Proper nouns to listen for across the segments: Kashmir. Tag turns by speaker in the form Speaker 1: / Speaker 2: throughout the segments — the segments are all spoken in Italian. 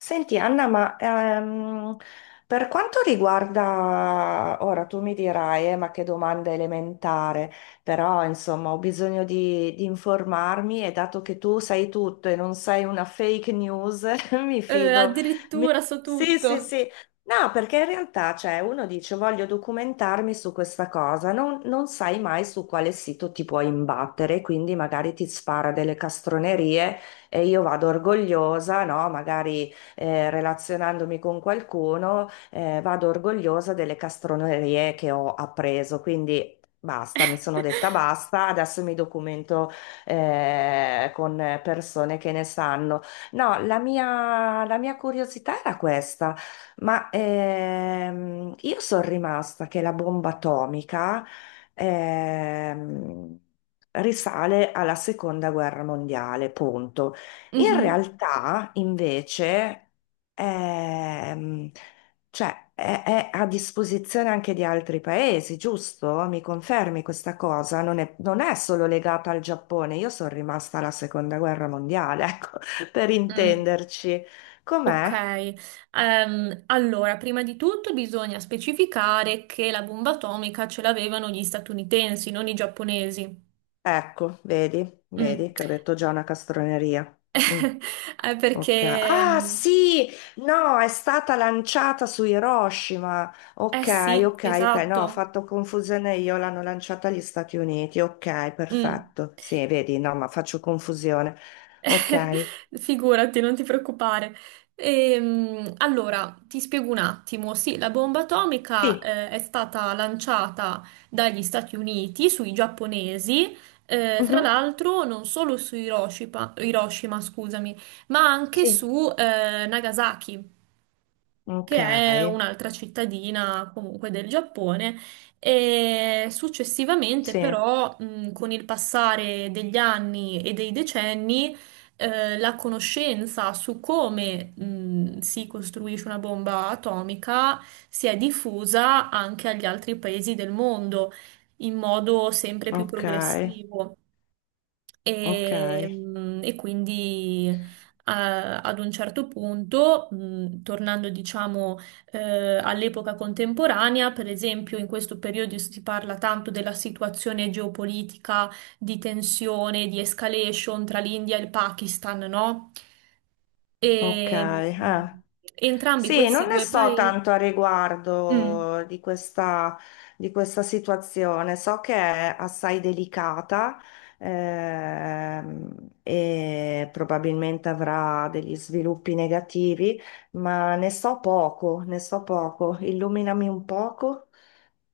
Speaker 1: Senti Anna, ma per quanto riguarda, ora tu mi dirai, ma che domanda elementare, però insomma ho bisogno di informarmi e dato che tu sai tutto e non sei una fake news, mi fido. Mi-
Speaker 2: Addirittura so
Speaker 1: Sì, sì,
Speaker 2: tutto.
Speaker 1: sì. No, perché in realtà, cioè, uno dice voglio documentarmi su questa cosa, non sai mai su quale sito ti puoi imbattere, quindi magari ti spara delle castronerie e io vado orgogliosa, no? Magari relazionandomi con qualcuno, vado orgogliosa delle castronerie che ho appreso. Quindi basta, mi sono detta basta, adesso mi documento con persone che ne sanno. No, la mia curiosità era questa, ma io sono rimasta che la bomba atomica ehm, risale alla seconda guerra mondiale, punto. In
Speaker 2: Mhm.
Speaker 1: realtà, invece, ehm, cioè, è a disposizione anche di altri paesi, giusto? Mi confermi questa cosa? Non è solo legata al Giappone. Io sono rimasta alla seconda guerra mondiale, ecco, per
Speaker 2: Mm.
Speaker 1: intenderci.
Speaker 2: Ok,
Speaker 1: Com'è?
Speaker 2: allora, prima di tutto bisogna specificare che la bomba atomica ce l'avevano gli statunitensi, non i giapponesi.
Speaker 1: Ecco, vedi,
Speaker 2: Mm.
Speaker 1: vedi che ho detto già una castroneria. Mm.
Speaker 2: Eh,
Speaker 1: Ok.
Speaker 2: perché,
Speaker 1: Ah
Speaker 2: mm,
Speaker 1: sì, no, è stata lanciata su Hiroshima.
Speaker 2: eh
Speaker 1: Ok,
Speaker 2: sì,
Speaker 1: ok, ok, no, ho
Speaker 2: esatto.
Speaker 1: fatto confusione io, l'hanno lanciata agli Stati Uniti. Ok,
Speaker 2: Mm.
Speaker 1: perfetto. Sì, vedi, no, ma faccio confusione. Ok.
Speaker 2: Figurati, non ti preoccupare. Allora, ti spiego un attimo. Sì, la bomba atomica,
Speaker 1: Sì.
Speaker 2: è stata lanciata dagli Stati Uniti sui giapponesi, tra
Speaker 1: Mhm.
Speaker 2: l'altro non solo su Hiroshima, Hiroshima, scusami, ma anche
Speaker 1: Sì.
Speaker 2: su Nagasaki, che
Speaker 1: Ok,
Speaker 2: è un'altra cittadina comunque del Giappone. E successivamente
Speaker 1: sì,
Speaker 2: però con il passare degli anni e dei decenni, la conoscenza su come si costruisce una bomba atomica si è diffusa anche agli altri paesi del mondo in modo sempre più
Speaker 1: ok,
Speaker 2: progressivo.
Speaker 1: ok,
Speaker 2: E quindi ad un certo punto, tornando diciamo all'epoca contemporanea. Per esempio, in questo periodo si parla tanto della situazione geopolitica di tensione, di escalation tra l'India e il Pakistan, no?
Speaker 1: ok.
Speaker 2: E
Speaker 1: Ah.
Speaker 2: mh, entrambi
Speaker 1: Sì, non
Speaker 2: questi
Speaker 1: ne
Speaker 2: due
Speaker 1: so
Speaker 2: paesi...
Speaker 1: tanto a
Speaker 2: Mm.
Speaker 1: riguardo di questa situazione, so che è assai delicata ehm, e probabilmente avrà degli sviluppi negativi, ma ne so poco, ne so poco. Illuminami un poco.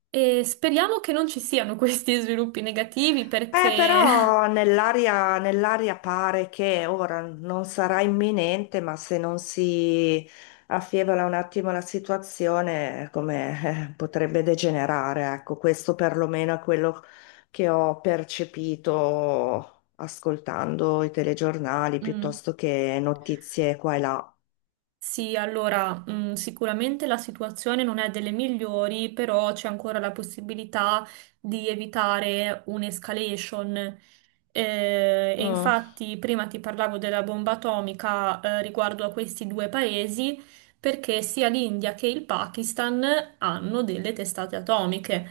Speaker 2: E speriamo che non ci siano questi sviluppi negativi perché...
Speaker 1: Però nell'aria pare che ora non sarà imminente, ma se non si affievola un attimo la situazione, come potrebbe degenerare, ecco, questo perlomeno è quello che ho percepito ascoltando i telegiornali
Speaker 2: Mm.
Speaker 1: piuttosto che notizie qua e là.
Speaker 2: Sì, allora, sicuramente la situazione non è delle migliori, però c'è ancora la possibilità di evitare un'escalation. E
Speaker 1: Mm.
Speaker 2: infatti prima ti parlavo della bomba atomica, riguardo a questi due paesi, perché sia l'India che il Pakistan hanno delle testate atomiche.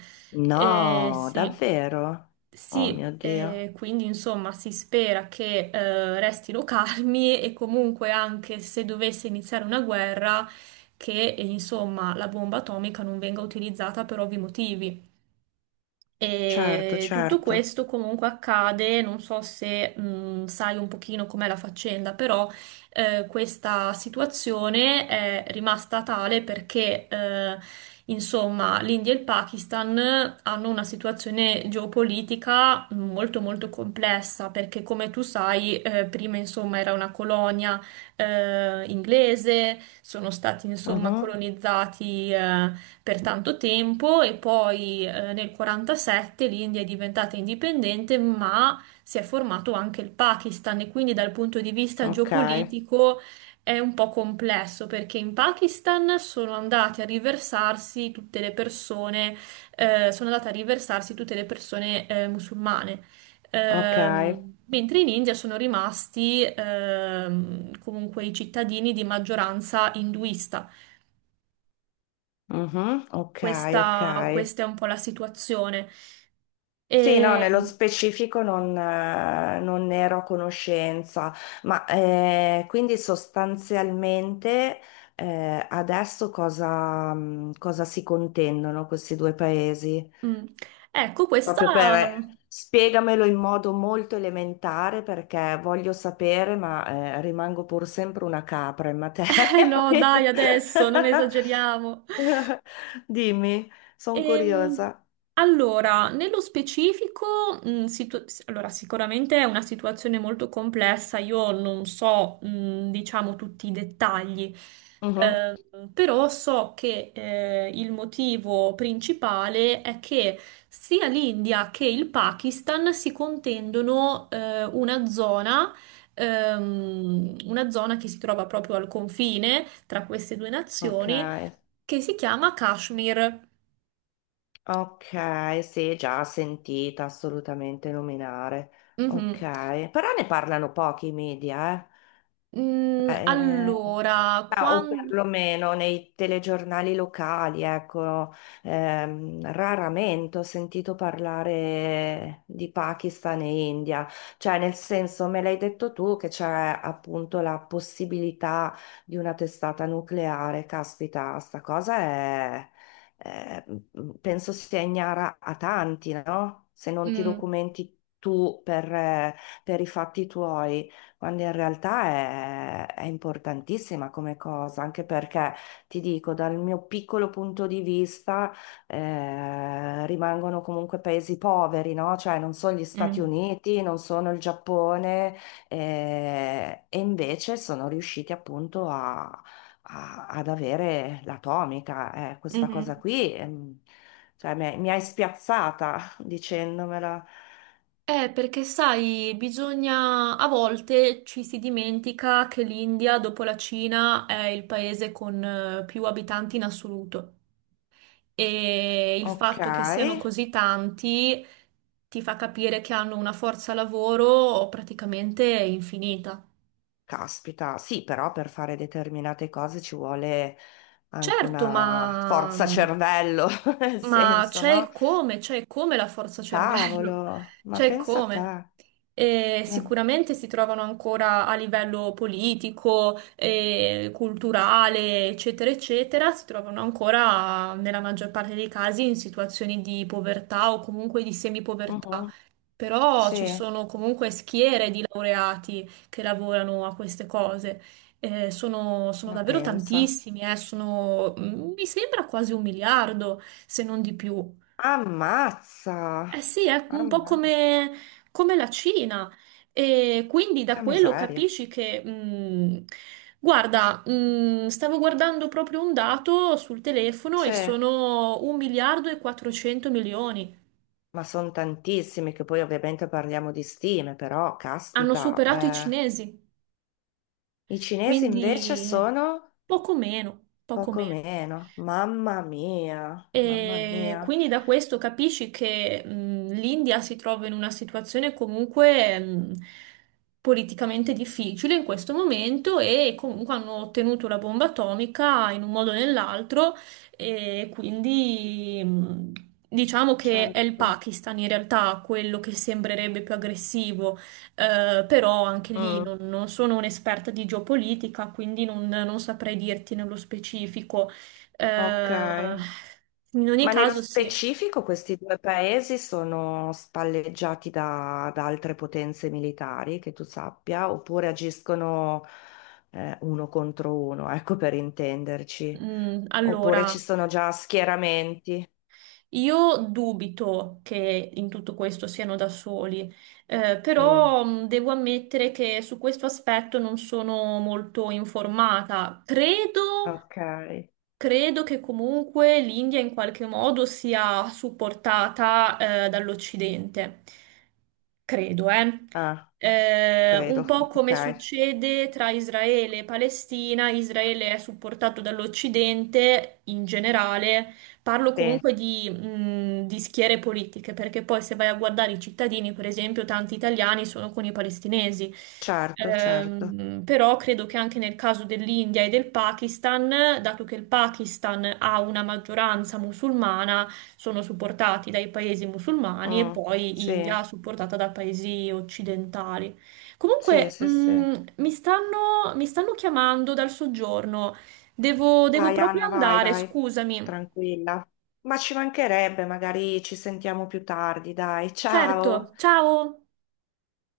Speaker 1: No,
Speaker 2: Sì.
Speaker 1: davvero? Oh mio
Speaker 2: Sì,
Speaker 1: Dio.
Speaker 2: quindi insomma si spera che restino calmi e comunque, anche se dovesse iniziare una guerra, che insomma la bomba atomica non venga utilizzata per ovvi motivi.
Speaker 1: Certo,
Speaker 2: E tutto
Speaker 1: certo.
Speaker 2: questo comunque accade, non so se sai un pochino com'è la faccenda, però questa situazione è rimasta tale perché insomma l'India e il Pakistan hanno una situazione geopolitica molto molto complessa, perché come tu sai prima insomma era una colonia inglese, sono stati insomma
Speaker 1: Mhm.
Speaker 2: colonizzati per tanto tempo. E poi nel '47 l'India è diventata indipendente, ma si è formato anche il Pakistan, e quindi dal punto di vista
Speaker 1: Ok,
Speaker 2: geopolitico è un po' complesso, perché in Pakistan sono andate a riversarsi tutte le persone musulmane.
Speaker 1: ok.
Speaker 2: Mentre in India sono rimasti comunque i cittadini di maggioranza induista.
Speaker 1: Mhm, ok, ok.
Speaker 2: Questa è un po' la situazione.
Speaker 1: Sì, no,
Speaker 2: E,
Speaker 1: nello specifico non, non ne ero a conoscenza, ma quindi sostanzialmente adesso cosa, cosa si contendono questi due paesi?
Speaker 2: mm, ecco, questa...
Speaker 1: Proprio per spiegamelo in modo molto elementare perché voglio sapere, ma rimango pur sempre una capra in
Speaker 2: Eh
Speaker 1: materia.
Speaker 2: no,
Speaker 1: quindi-
Speaker 2: dai, adesso non esageriamo.
Speaker 1: Dimmi, sono
Speaker 2: Ehm,
Speaker 1: curiosa.
Speaker 2: allora, nello specifico, allora, sicuramente è una situazione molto complessa, io non so, diciamo, tutti i dettagli, però so che il motivo principale è che sia l'India che il Pakistan si contendono una zona che si trova proprio al confine tra queste due
Speaker 1: Ok,
Speaker 2: nazioni, che si chiama Kashmir.
Speaker 1: ok, sì, già sentita assolutamente nominare.
Speaker 2: Mhm.
Speaker 1: Ok, però ne parlano pochi i media, eh.
Speaker 2: Mm,
Speaker 1: Eh,
Speaker 2: allora,
Speaker 1: ma- o
Speaker 2: quando...
Speaker 1: perlomeno nei telegiornali locali, ecco, raramente ho sentito parlare di Pakistan e India, cioè nel senso me l'hai detto tu che c'è appunto la possibilità di una testata nucleare, caspita, sta cosa è- mm, penso sia ignara a tanti, no? Se non ti
Speaker 2: Mm,
Speaker 1: documenti tu per i fatti tuoi quando in realtà è importantissima come cosa, anche perché ti dico, dal mio piccolo punto di vista, rimangono comunque paesi poveri, no? Cioè non sono gli Stati
Speaker 2: mm,
Speaker 1: Uniti, non sono il Giappone, e invece sono riusciti appunto a- a- ad avere l'atomica. Questa cosa
Speaker 2: mhm.
Speaker 1: qui, cioè, mi hai spiazzata dicendomela.
Speaker 2: Perché sai, bisogna... A volte ci si dimentica che l'India, dopo la Cina, è il paese con più abitanti in assoluto. E il
Speaker 1: Ok.
Speaker 2: fatto che siano così tanti ti fa capire che hanno una forza lavoro praticamente infinita.
Speaker 1: Caspita, sì, però per fare determinate cose ci vuole anche
Speaker 2: Certo,
Speaker 1: una forza cervello, nel
Speaker 2: ma
Speaker 1: senso, no?
Speaker 2: c'è il come la forza
Speaker 1: Cavolo,
Speaker 2: cervello,
Speaker 1: ma
Speaker 2: c'è il
Speaker 1: pensa a te.
Speaker 2: come. E
Speaker 1: Mm,
Speaker 2: sicuramente si trovano ancora a livello politico, culturale, eccetera, eccetera, si trovano ancora nella maggior parte dei casi in situazioni di povertà o comunque di semipovertà.
Speaker 1: mhm,
Speaker 2: Però ci
Speaker 1: Sì,
Speaker 2: sono comunque schiere di laureati che lavorano a queste cose. Sono
Speaker 1: ma
Speaker 2: davvero
Speaker 1: pensa.
Speaker 2: tantissimi, mi sembra quasi un miliardo, se non di più.
Speaker 1: Ammazza!
Speaker 2: Eh sì, è un po'
Speaker 1: Ammazza,
Speaker 2: come la Cina. E quindi da
Speaker 1: che
Speaker 2: quello
Speaker 1: miseria.
Speaker 2: capisci che, guarda, stavo guardando proprio un dato sul telefono,
Speaker 1: Sì,
Speaker 2: e sono un miliardo e 400 milioni.
Speaker 1: ma sono tantissimi che poi ovviamente parliamo di stime, però
Speaker 2: Hanno
Speaker 1: caspita,
Speaker 2: superato i
Speaker 1: eh.
Speaker 2: cinesi.
Speaker 1: I cinesi invece
Speaker 2: Quindi
Speaker 1: sono
Speaker 2: poco meno, poco
Speaker 1: poco
Speaker 2: meno.
Speaker 1: meno. Mamma mia, mamma
Speaker 2: E
Speaker 1: mia.
Speaker 2: quindi da questo capisci che l'India si trova in una situazione comunque politicamente difficile in questo momento, e comunque hanno ottenuto la bomba atomica in un modo o nell'altro, e quindi diciamo che è il
Speaker 1: Certo.
Speaker 2: Pakistan in realtà quello che sembrerebbe più aggressivo, però anche lì
Speaker 1: Mm.
Speaker 2: non sono un'esperta di geopolitica, quindi non saprei dirti nello specifico.
Speaker 1: Ok.
Speaker 2: Eh, in ogni
Speaker 1: Ma nello
Speaker 2: caso, sì.
Speaker 1: specifico questi due paesi sono spalleggiati da altre potenze militari, che tu sappia, oppure agiscono uno contro uno, ecco per intenderci.
Speaker 2: Mm,
Speaker 1: Oppure
Speaker 2: allora,
Speaker 1: ci sono già schieramenti.
Speaker 2: io dubito che in tutto questo siano da soli,
Speaker 1: Mm,
Speaker 2: però devo ammettere che su questo aspetto non sono molto informata. Credo.
Speaker 1: ok.
Speaker 2: Credo che comunque l'India in qualche modo sia supportata dall'Occidente. Credo, eh.
Speaker 1: Ah,
Speaker 2: Un
Speaker 1: credo.
Speaker 2: po'
Speaker 1: Ok.
Speaker 2: come succede tra Israele e Palestina, Israele è supportato dall'Occidente in generale, parlo
Speaker 1: Sì,
Speaker 2: comunque di schiere politiche, perché poi se vai a guardare i cittadini, per esempio, tanti italiani sono con i palestinesi.
Speaker 1: certo, certo.
Speaker 2: Però credo che anche nel caso dell'India e del Pakistan, dato che il Pakistan ha una maggioranza musulmana, sono supportati dai paesi musulmani, e
Speaker 1: Mm,
Speaker 2: poi
Speaker 1: sì,
Speaker 2: India supportata da paesi occidentali.
Speaker 1: sì,
Speaker 2: Comunque,
Speaker 1: sì, sì.
Speaker 2: mi stanno chiamando dal soggiorno. Devo
Speaker 1: Vai
Speaker 2: proprio
Speaker 1: Anna, vai,
Speaker 2: andare,
Speaker 1: vai,
Speaker 2: scusami.
Speaker 1: tranquilla. Ma ci mancherebbe, magari ci sentiamo più tardi, dai,
Speaker 2: Certo,
Speaker 1: ciao.
Speaker 2: ciao!